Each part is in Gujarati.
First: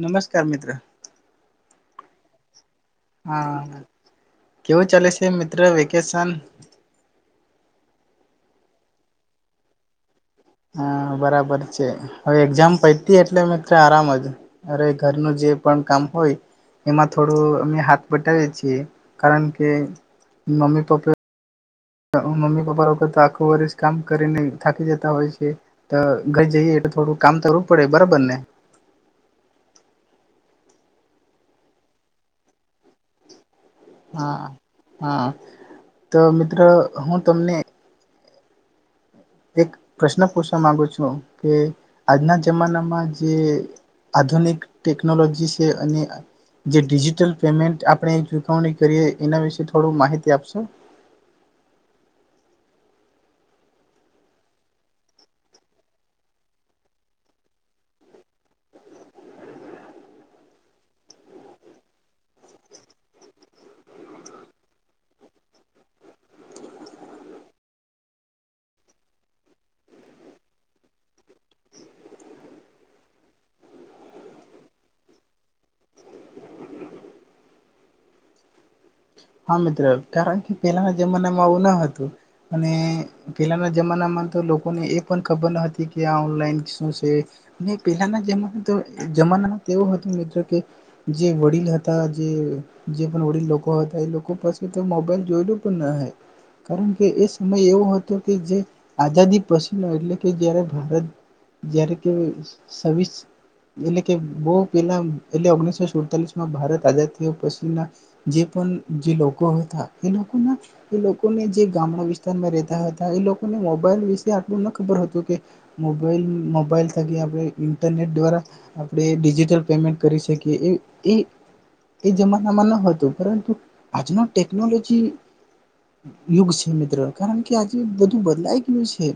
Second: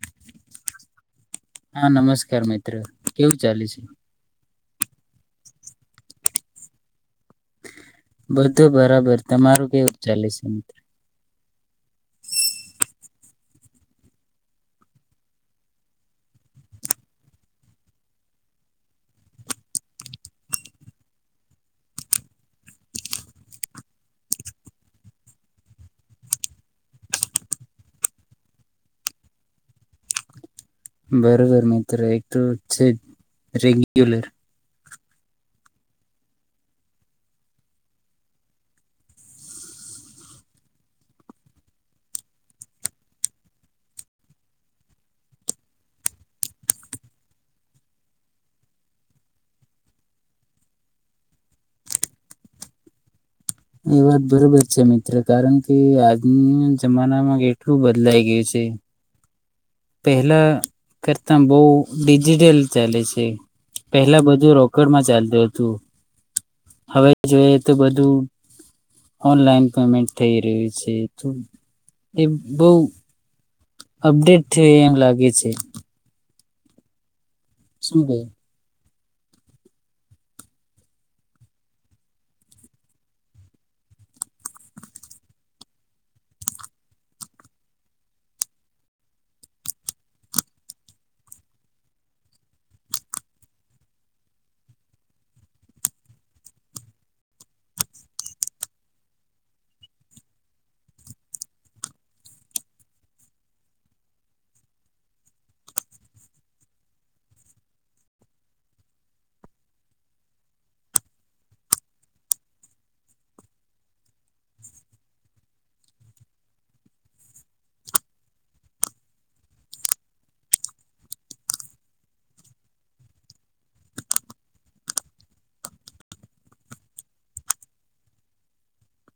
નમસ્કાર મિત્ર. હા નમસ્કાર મી ત્ર કેવું ચાલે છે? હા કેવું ચાલે છે મિત્ર વેકેશન? બધું બરાબર તમારું કેવું ચાલીસે મિત. હા બરાબર છે હવે એક્ઝામ પયતી એટલે અ આરામ જ. અરે ઘરનું જે પણ કામ હોય એમાં થોડું અમે હાથ બટવીએ છીએ. કારણ કે મમ્મી પપ્ મમ્મી પપ્પા વખત આખું વર્ષ કામ કરીને થાકી જતા હોય છે. તો ઘર જઈએ એટલે થોડું કામ કરવું પડે. બરાબર ને? બરોબર મિત્ર. એક તો છે જ રેગ્યુલેર હા હા, તો મિત્રો હું તમને એક પ્રશ્ન પૂછવા માંગુ છું કે આજના જમાનામાં જે આધુનિક ટેકનોલોજી છે અને જે ડિજિટલ પેમેન્ટ આપણે ચુકવણી કરીએ. એના વિશે થોડું માહિતી આપશો? એ વાત બરોબર છે મિત્ર. કારણ કે આજના જમાનામાં કેટલું બદલાઈ ગયું છે. પહેલા કરતા બહુ ડિજિટલ ચાલે છે, પહેલા બધું રોકડમાં ચાલતું હતું હવે જોઈએ તો બધું ઓનલાઈન પેમેન્ટ થઈ રહ્યું છે. તો એ બવ અપડેટ થયો એમ લાગે છે. શુંભો. હા મિત્ર, કારણ કે પહેલાના જમાનામાં આવું ન હતું અને પહેલાના જમાનામાં તો લોકોને એ પણ ખબર ન હતી કે આ ઓનલાઈન શું છે અને પહેલાના જમા તો જમાનામાં એવું હતુ મિત્ર કે જે વડીલ હતા જે પણ વડીલ લોકો એ લોકો પાસે તો મોબાઈલ જોયેલો પણ ન હોય કારણ કે એ સમય એવો હતો કે જે આઝાદી પછીનો એટલે કે જ્યારે ભારત જ્યારે કે સવિસ એટલે કે બવ પેલા એટલે ઓગણીસો સુડતાલીસ માં ભારત આઝાદી થયા પછીના જે પણ જે લોકો હતા એ લોકોના એ લોકોને જે ગામડા વિસ્તારમાં રહેતા હતા. એ લોકોને મોબાઈલ વિશે આટલું ન ખબર હતું કે મોબાઈલ મોબાઈલ થકી આપણે ઇન્ટરનેટ દ્વારા આપણે ડિજિટલ પેમેન્ટ કરી શકીએ. એ એ એ જમાનામાં ન હતું પરંતુ આજનો ટેકનોલોજી યુગ છે મિત્રો. કારણ કે આજે બધું બદલાઈ ગયું છે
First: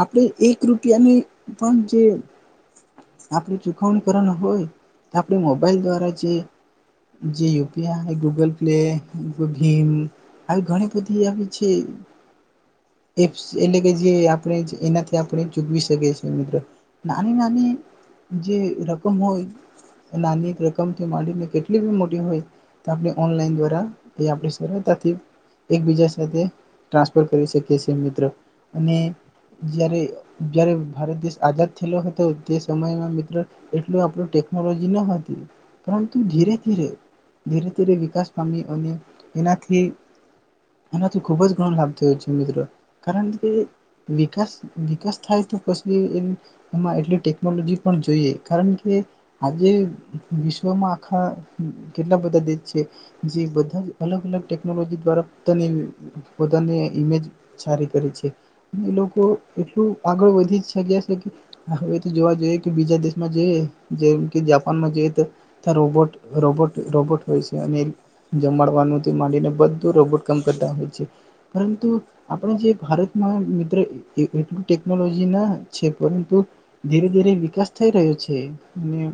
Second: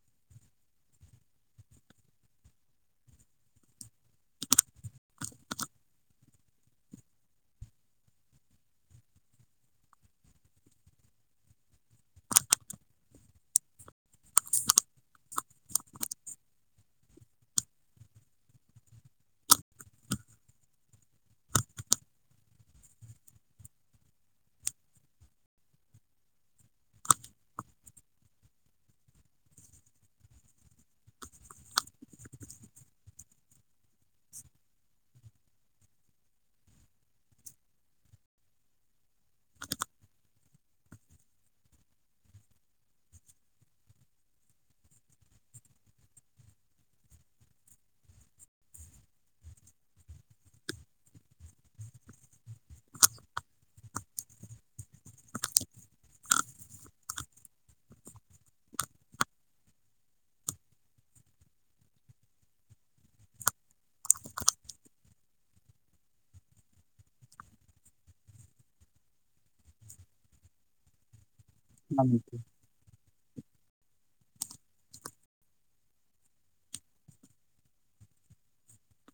આપણે એક રૂપિયાની પણ જે આપણે ચુકવણી કરવાનું હોય આપણે મોબાઈલ દ્વારા જે જે યુપીઆઈ, ગૂગલ એલે ભીમ આવી ઘણી બધી આવી છે એપ્સ એટલે કે જે આપણે એનાથી આપણે ચૂકવી શકીએ છીએ મિત્રો. નાની નાની જે રકમ હોય નાની રકમથી માંડીને કેટલી બી મોટી હોય તો આપણે ઓનલાઈન દ્વારા એ આપણે સરળતાથી એકબીજા સાથે ટ્રાન્સફર કરી શકીએ છીએ મિત્રો અને જ્યારે જ્યારે ભારત દેશ આઝાદ થયેલો હતો તે સમયમાં મિત્રો એટલું આપણું ટેકનોલોજી ન હતી પરંતુ ધીરે ધીરે ધરે અત્યારે વિકાસ પામી અને એનાથી એનાથી ખૂબ જ ઘણો લાભ થયો છે મિત્રો. કારણ કે વિકાસ વિકાસ થાય તો પછી એમાં એટલી ટેકનોલોજી પણ જોઈએ કારણ કે આજે વિશ્વમાં આખા કેટલા બધા દે શ છે જે બધા અલગ અલગ ટેકનોલોજી દ્વારા પોતાની પોતાની ઈમેજ સારી કરે છે. એ લોકો એટલું આગળ વધી શક્યા છે કે હવે જોવા જઈએ કે બીજા દેશમાં જઈ જેમ કે જાપાનમાં જ રોબોટ રોબોટ રોબોટ હોય છે અને જમાડવાનું માંડીને બધું રોબોટ કામ કરતા હોય છે. પરંતુ આપણે જે ભારત એમાં મિત્ર એટલું ટેકનોલોજી ના છે પરંતુ ધીરે ધીરે વિકાસ થઈ રહ્યો છે અને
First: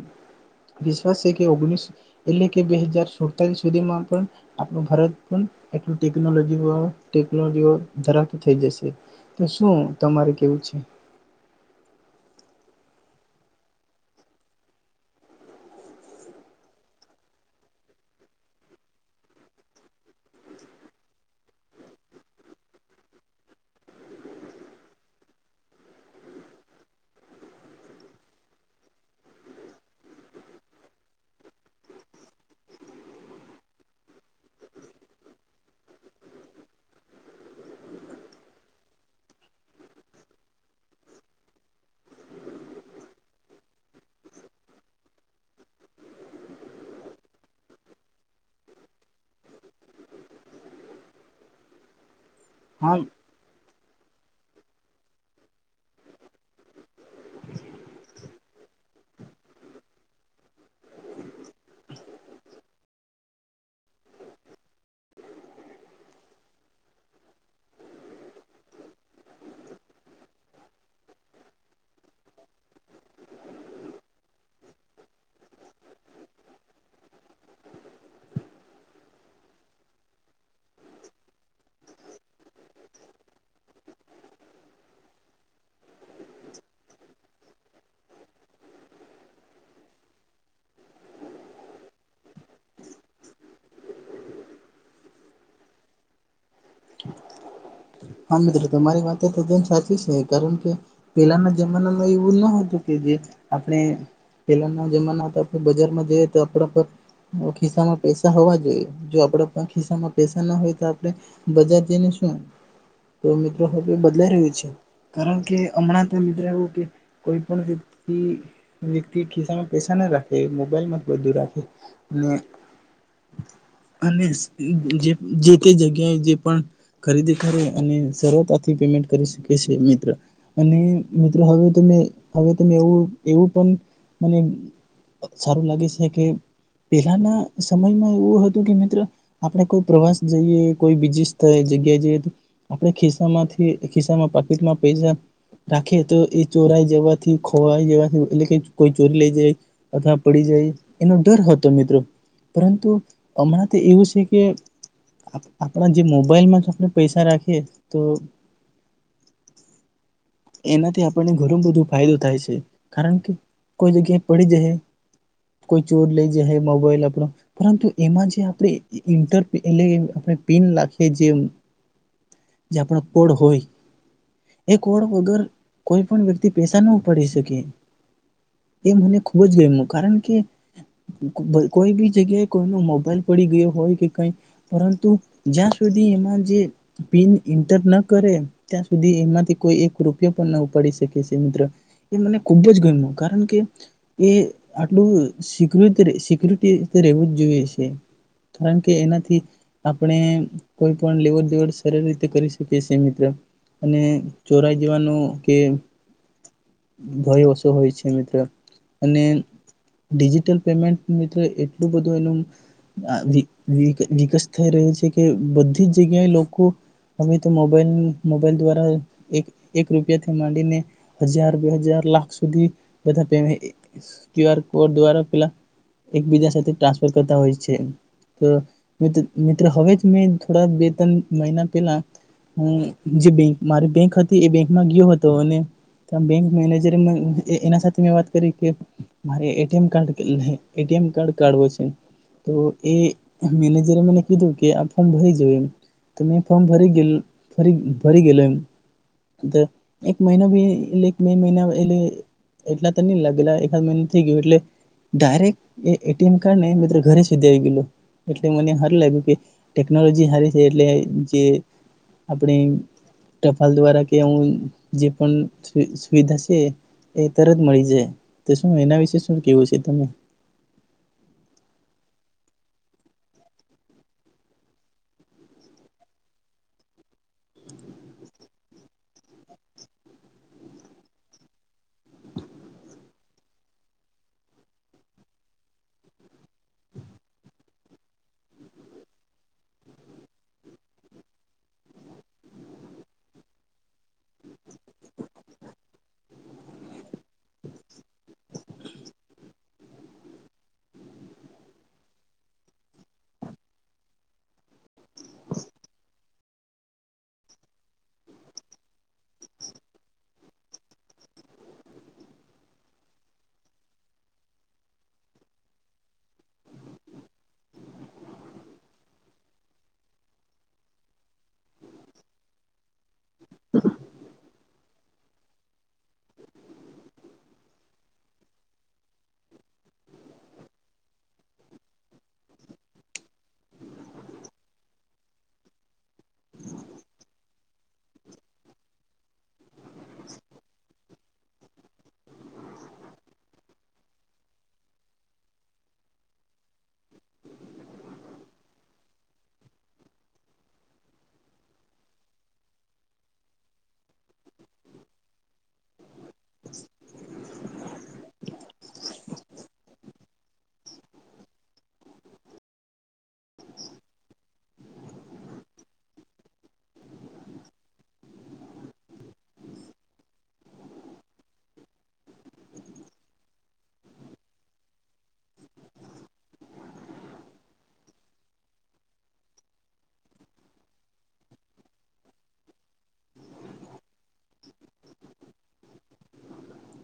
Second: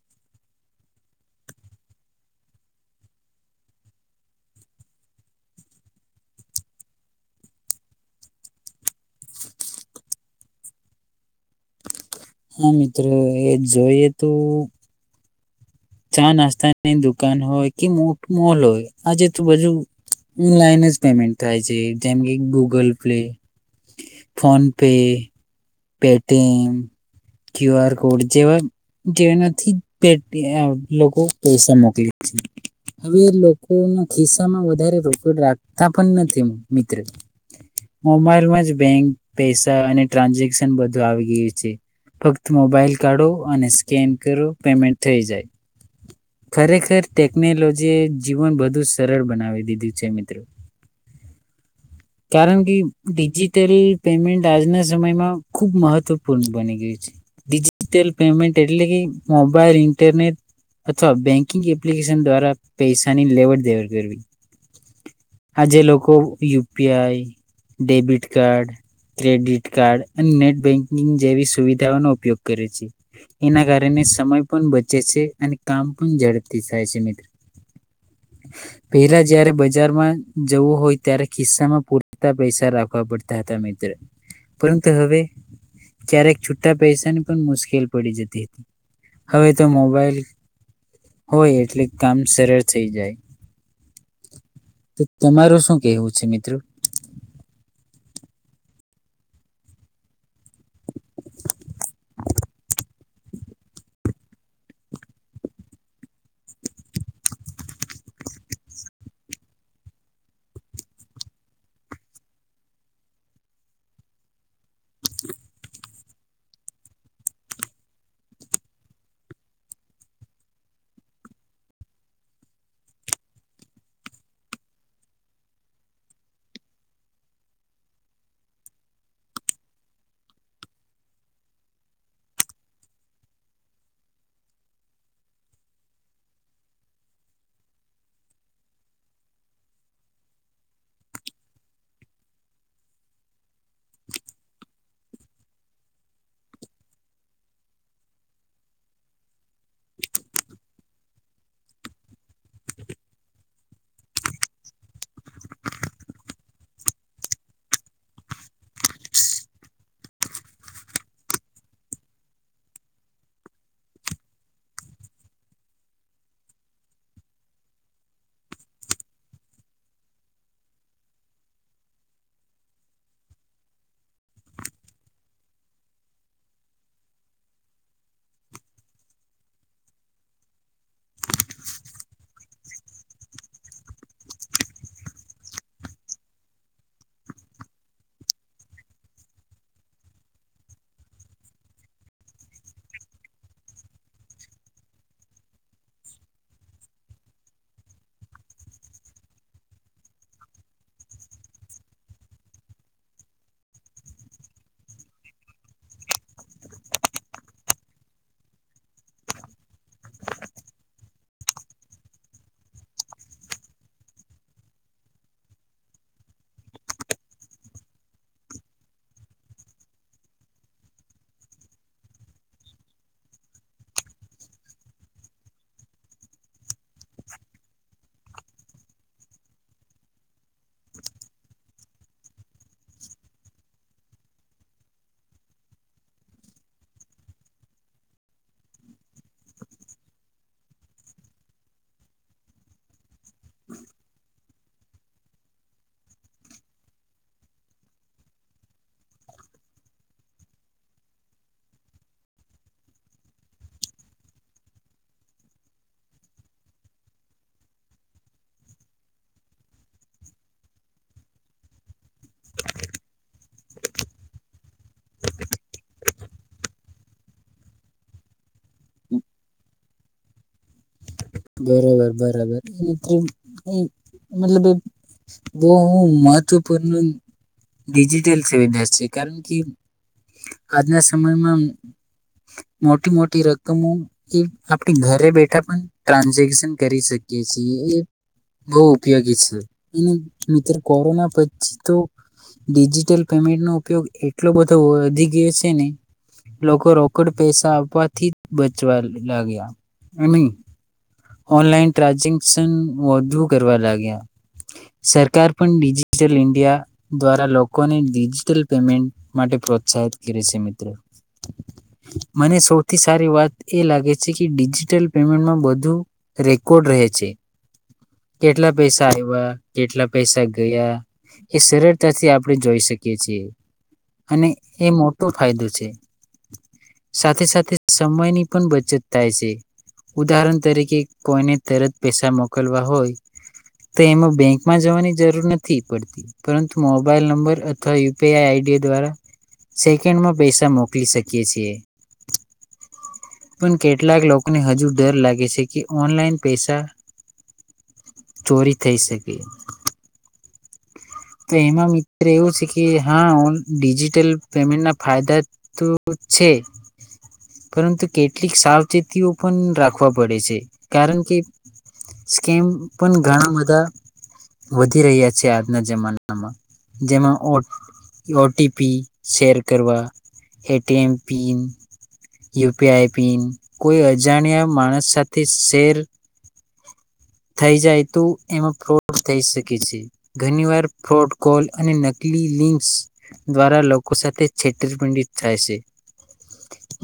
વિશ્વાસ છે કે ઓગણીસ એટલે કે બે હજાર સુડતાલી સુધીમાં પણ આપણું ભારત પણ એટલું ટેકનોલોજી ટેકનોલોજી ધરાવતા થઈ જશે. તો શું તમારે કેવું છે? હા મિત્રો એ જોઈએ તો ચા નાસ્તાની દુકાન હોય કે મોટું મોલ હોય આજે તો બજુ ઓનલાઈન જ પેમેન્ટ થાય છે. જેમ કે Google pay, PhonePe Paytm, Q R code જેવા જેનાથી પે લોકો પૈસા મોકલી છે. હવે લોકોના ખિસ્સામાં વધારે રોકડ રાખતા પણ નથી મિત્ર. મોબાઈલમાં જ બેંક પૈસા અને ટ્રાન્સેક્ બધું આવી ગયું છે. ફક્ત મોબાઈલ કાઢો અને સ્કેન કરો પેમેન્ટ થઈ જાય. ખરેખર ટેકનોલોજી એ જીવન બધુ સરળ બનાવી દીધું છે મિત્રો. કારણ કે હા ડિજિટલ પેમેન્ટ આજના સમયમાં ખૂબ મહત્વપૂર્ણ બની ગયું છે. ડિજિટલ પેમેન્ટ એટલે કે મોબાઈલ, ઇન્ટરનેટ અથવા બેંકિંગ એપ્લિકેશન દ્વારા પૈસાની લેવડ દેવડ કરવી આજે લોકો UPI, debit card, credit card અને નેટ બેન્કિંગ જેવી સુવિધાઓનો ઉપયોગ કરે છે. એના કારણે સમય પણ બચે છે અને કામ પણ ઝડપથી થાય છે મિત્ર. પહેલા જયારે બજારમાં જવું હોય ત્યારે ખિસ્સામાં પૂરતા પૈસા રાખવા પડતા હતા મિત્ર પર તો હવે ક્યારેક છુટા પૈસાની પણ મુશ્કેલ પડી જતી હતી. હવે તો મોબાઈલ હોય એટલે કામ સરળ થઈ જાય. તો તમારું શું કેહેવું છે મિત્રો? હા મિત્રો, તમારી વાતે ખૂબ જ સાચી શે. કારણ કે પેલાના જમાનામાં એવું ના હતું કે જે આપણે પેલાના જમાના તો આપણે બજારમાં જઈએ તો આપણા પર ખિસ્સામાં પૈસા હોવા જોઈએ. જો આપડા ખિસ્સામાં પૈસા ના હોય તો આપણે બજાર જઈને શું? તો મિત્ર હવે બદલાઈ રહ્યું છે કારણ કે હમણાં તો મિત્ર એવું કે કોઈ પણ વ્યક્તિ વ્યક્તિ ખિસ્સામાં પૈસા ના રાખે મોબાઈલમાં જ બધું રાખે અને જે તે જગ્યાએ જે પણ ખરીદી કરે અને સરળતાથી પેમેન્ટ કરી શકે છે મિત્ર અને મિત્ર હવે તમે હવે તમે એવું એવું પણ મને સારું લાગે છે કે પેલાના સમયમાં એવું હતું કે મિત્ર આપણે કોઈ પ્રવાસ જઈએ કોઈ બીજી સ્થ જગ્યા જઈએ આપણે ખિસ્સામાંથી ખિસ્સામાં પાકીટમાં પૈસા રાખીએ. તો એ ચોરાઈ જવાથી ખોવાઈ જવાથી એટલે કે કોઈ ચોરી લઈ જાય અથવા પડી જાય એનો ડર હતો મિત્રો. પરંતુ હમણાં તો એવું છે કે આપણા જે મોબાઈલમાં જ આપણે પૈસા રા એ તો એનાથી આપણને ઘણું બધું ફાયદો થાય છે કારણ કે કોઈ જગ્યાએ પડી જ કોઈ ચોર લઈ જ મોબાઈલ આપણો પરંતુ એમાં જે આપણે ઇન્ટર એટલે આપણે પિન લખીએ જે આપણો કોડ હોય એ કોડ વગર કોઈ પણ વ્યક્તિ પેસા ન ઉપાડી શકે એ મને ખુબ જ ગમ્યું કારણ કે કોઈ બી જગ્યાએ કોઈનો મોબાઈલ પડી ગયો હોય કે કઈ પરંતુ જ્યાં સુધી એમાં જે પીન એન્ટર ન કરે ત્યાં સુધી એમાંથી કોઈ એક રૂ ના ઉપાડી [unintelligible] મિત્ર એ મને ખુબ જ ગમ્યું કારણ કે એ આટલું [unintelligible] સિકુરિટી રવું જ જોઈએ છે, કારણ કે એનાથી આપણે કોઈ પણ લેવડ દેવડ સર રીતે કરી શકીએ છે, મિત્ર અને ચોરા [unintelligible] ભય ઓછો હોય છે, મિત્ર અને ડિજિટલ પેમેન્ટ મિત્ર એટલું બધું એનું [unintelligible] થઈ રહ્યો છે કે બધી જ જગ્યાએ લોકો હવે તો મોબાઈલ મોબાઈલ દ્વારા એક એકથીમાંને હજાર બે હજાર લાખ સુધી [unintelligible] આર કોડ દ્વારા પલા એકબીજા સાથે ટ્રાન્સફર કરતા હોય છે, મિત્ર હવે મેં થોડા બે ત્રણ મહિના પેલા મારી બેંક [unintelligible] ગયો હતો અને મે મે વાત [unintelligible] છે, તો [inaudible] કીધું કે આ ફોર્મ ભરી જયું એમ ત મે ફોર્મ ભરી ગરી ભરી ગયેલો એમ. એકિટ બે મહિના એટ એટલા તો નઈ [unintelligible] મહિના થઈ ગયયો એટલે ડાયક્ટ એ [unintelligible] ને મિત્ર ઘરે સુધી આવી ગયું એટલે મને હારું લાગ્યું કે ટેકનોલોજી સારી છે, એટલે જે [unintelligible] દ્વારા કે હું જે પણ સુવિધા છે, એ તરત મળી જાય તો શું એના વિશે શું કેવું છે, તમે બરોબર બરાબર એ મતલબ બહ મહત્વપૂર્ણ ડિજિટલ સુવિધા છે, કારણ કે આજના સમયમાં મોટી મોટી રકમો એ આપણી ઘરે બેઠા પણ ટ્રાન્ઝેક્શન કરી શકીએ છીએ એ બહ ઉપયોગી છે, અને મિત્ર કોરોના પછી તો ડિજિટલ પેમેન્ટ નો ઉપયોગ એટલો બધો વધી ગયો છે, ને લોકો રોકડ પૈસા આપવાથી બચવા લાગ્યા નહી. ઓનલાન ટ્રાન્ઝેક્શન વધુ કરવા લાગ્યા સરકાર પણ ડિજિટલ ઇન્ડિયા દ્વારા લોકોને ડિજિટલ પેમેન્ટ માટે પ્રોત્સાહિત કરે છે, [unintelligible] મને સૌથી સારી વાત એ લાગે છે, કે ડિજટલ પેમેન્ટમાં [unintelligible] રેકોર્ડ રહે છે, કેટલા પૈસા આવ્યા કેટલા પૈસા ગયા એ સરળતાથી આપણે જોઈ શકીએ. [unintelligible] અને. એ મોટો ફાયદો છે, સાથે સાથે સમયની પણ બચત થાય છે, ઉદાહરણ તરીકે કોઈને તરત પૈસા મોકલવા હોય તો એમાં બેંકમાં જવાની જરૂર નથી પડતી પરંતુ મોબાઈલ નંબર અથવા યુપીઆઈ આઈડી દ્વારા સેકન્ડમાં પૈસા મોકલી શકી [unintelligible] પણ કેટલાક લોકોને હજુ ડર લાગે છે. જે કે ઓનલાઈન પૈસા ચોરી થઈ શકે. તો એમાં મિત્ર એવું છે, કે હા ડિજિટલ પેમેન્ટ ના ફાયદા તો [unintelligible] પરંતુ કેટલીક સાવચેતીઓ પણ રાખવા પડે છે, કારણ કે સ્કેમ પણ ઘણા બધા વધી રહ્યા છે, આજના જમાના. જેમાં ઓટીપી શેર કરવા એટીએમ પિન યુપીઆઈ પિન કોઈ અજાણ્યા માણસ સાથે. [unintelligible] થઈ જાય તો એમાં પ્રો થઈ શકે છે, ઘણી વાર. ફ્રોડ કોલ અને નકલી લિંકસ દ્વારા લોકો સાથે છેતરપિંડિત થાય છે,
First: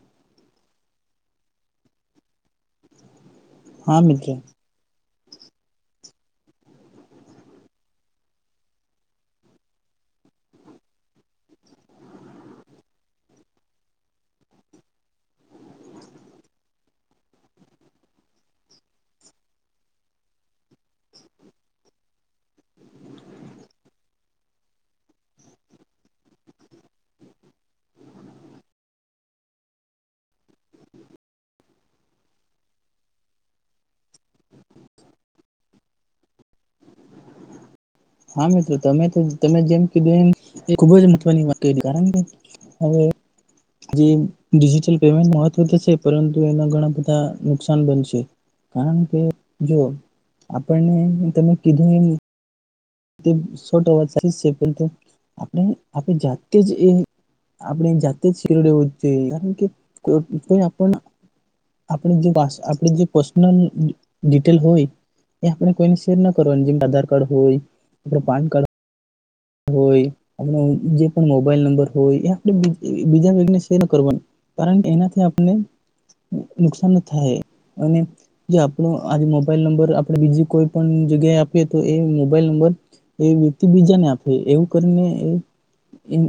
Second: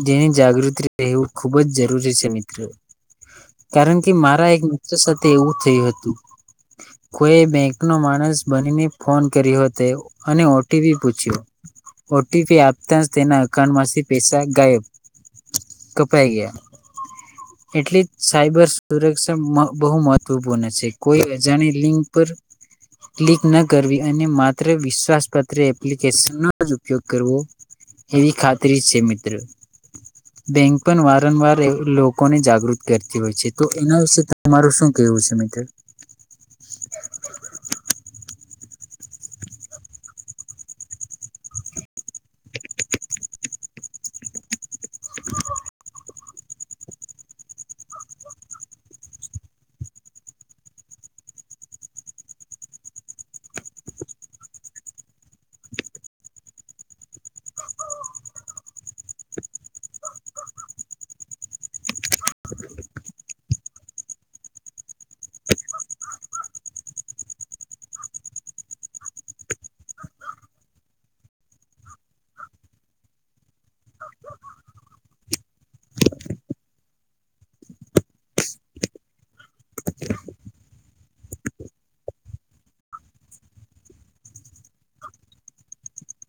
જેની જાગૃતિ રહેવું ખૂબ જ જરૂરી છે, મિત્રો. કારણ હા કે મિત્રો મારા એક મિત્ર સાથે. તેવું થયું હતું કોઈ બેંક [unintelligible] માણસ. બનીને ફોન કર્યો હતો અને ઓટીપી પૂછ્યું ઓટીપી આપતા જ તેના [unintelligible] પૈસા ગાયબ કપાઈ ગયા એટલે જ સાયબર સુરક્ષા બહુ મહત્વપૂર્ણ છે કોઈ અજાણી લિંક પર. ક્લિક ન કરવી અને માત્ર વિશ્વાસપત્ર એપ્લિકેશનનો ઉપયોગ કરવો એવી ખાતરી છે, મિત્ર બેંક પણ વારંવાર લોકોને જાગૃત કરતી હોય છે, તો એના વિશે તમારું શું કેવું છે, [unintelligible] હા મિત્રો તમે તો તમે જેમ કીધું એમ એ ખૂબ જ મહત્વની વાત ક કારણ કે હવે. જે ડિજિટલ પેમેન્ટ મહત્વ તો છે, પરંતુ એના ઘણા બધા નુકસાન બનશે કારણ કે જો આપણને તમે કીધું. આપણે આપણે જાતે જ એ આપણે જાતે જ [unintelligible] જોઈએ કારણ કે આપ આપ જે [unintelligible] હોય એ આપણે કોઈને શેર ના કરવાનું જે આધાર કાર્ડ હોય. આપડ પાન [unintelligible] હોય આપ જે પણ મોબાઈલ નંબર હોય એ આપણે બીજાને શેર કરવાનું કારણ એનાથી આપને નુકસાન થાય અને જે આપણો આજે મોબાઈલ નંબર આપણે બીજ કોઈ પણ જગ્યાએ આપીએ તો એ મોબાઈલ નંબર એ વ્યક્તિ બીજાને આપે. એવું કરી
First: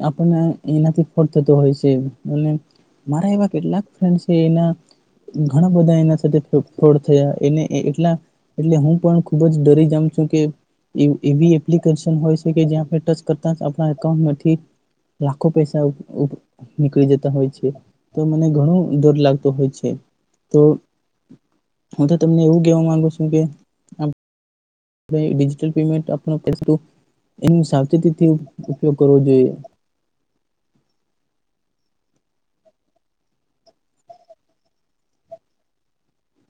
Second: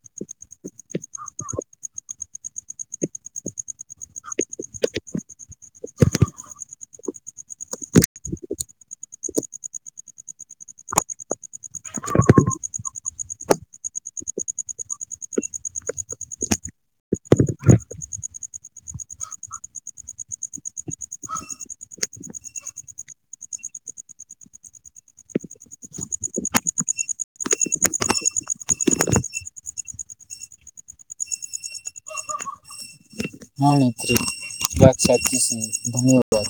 આપને એનાથી [unintelligible] થતો હોય છે, અને મારા એવા કેટલાક [unintelligible] છે, એના ઘણા બધા એના ફ થયા એલા એટલે હું પણ ખુબ જ ડરી [unintelligible] છું કે એપ્લિકેશન હોય છે, કે જ્યાં. ટચ કરતા આપણા એકાઉન્ટમાંથી લાખો પૈસા નીકળી જતા હોય છે તો મને ઘણો ડર લાગતો હોય છે, તો હું તો તમને એવું કેવા માંગુ છું કે. ડિજિટલ પેમેન્ટ આપનો ફેસબુક એમ સાવચેતીથી ઉપયોગ કરવો જોઈએ. હા મિતો [unintelligible] ધન્યવાદ.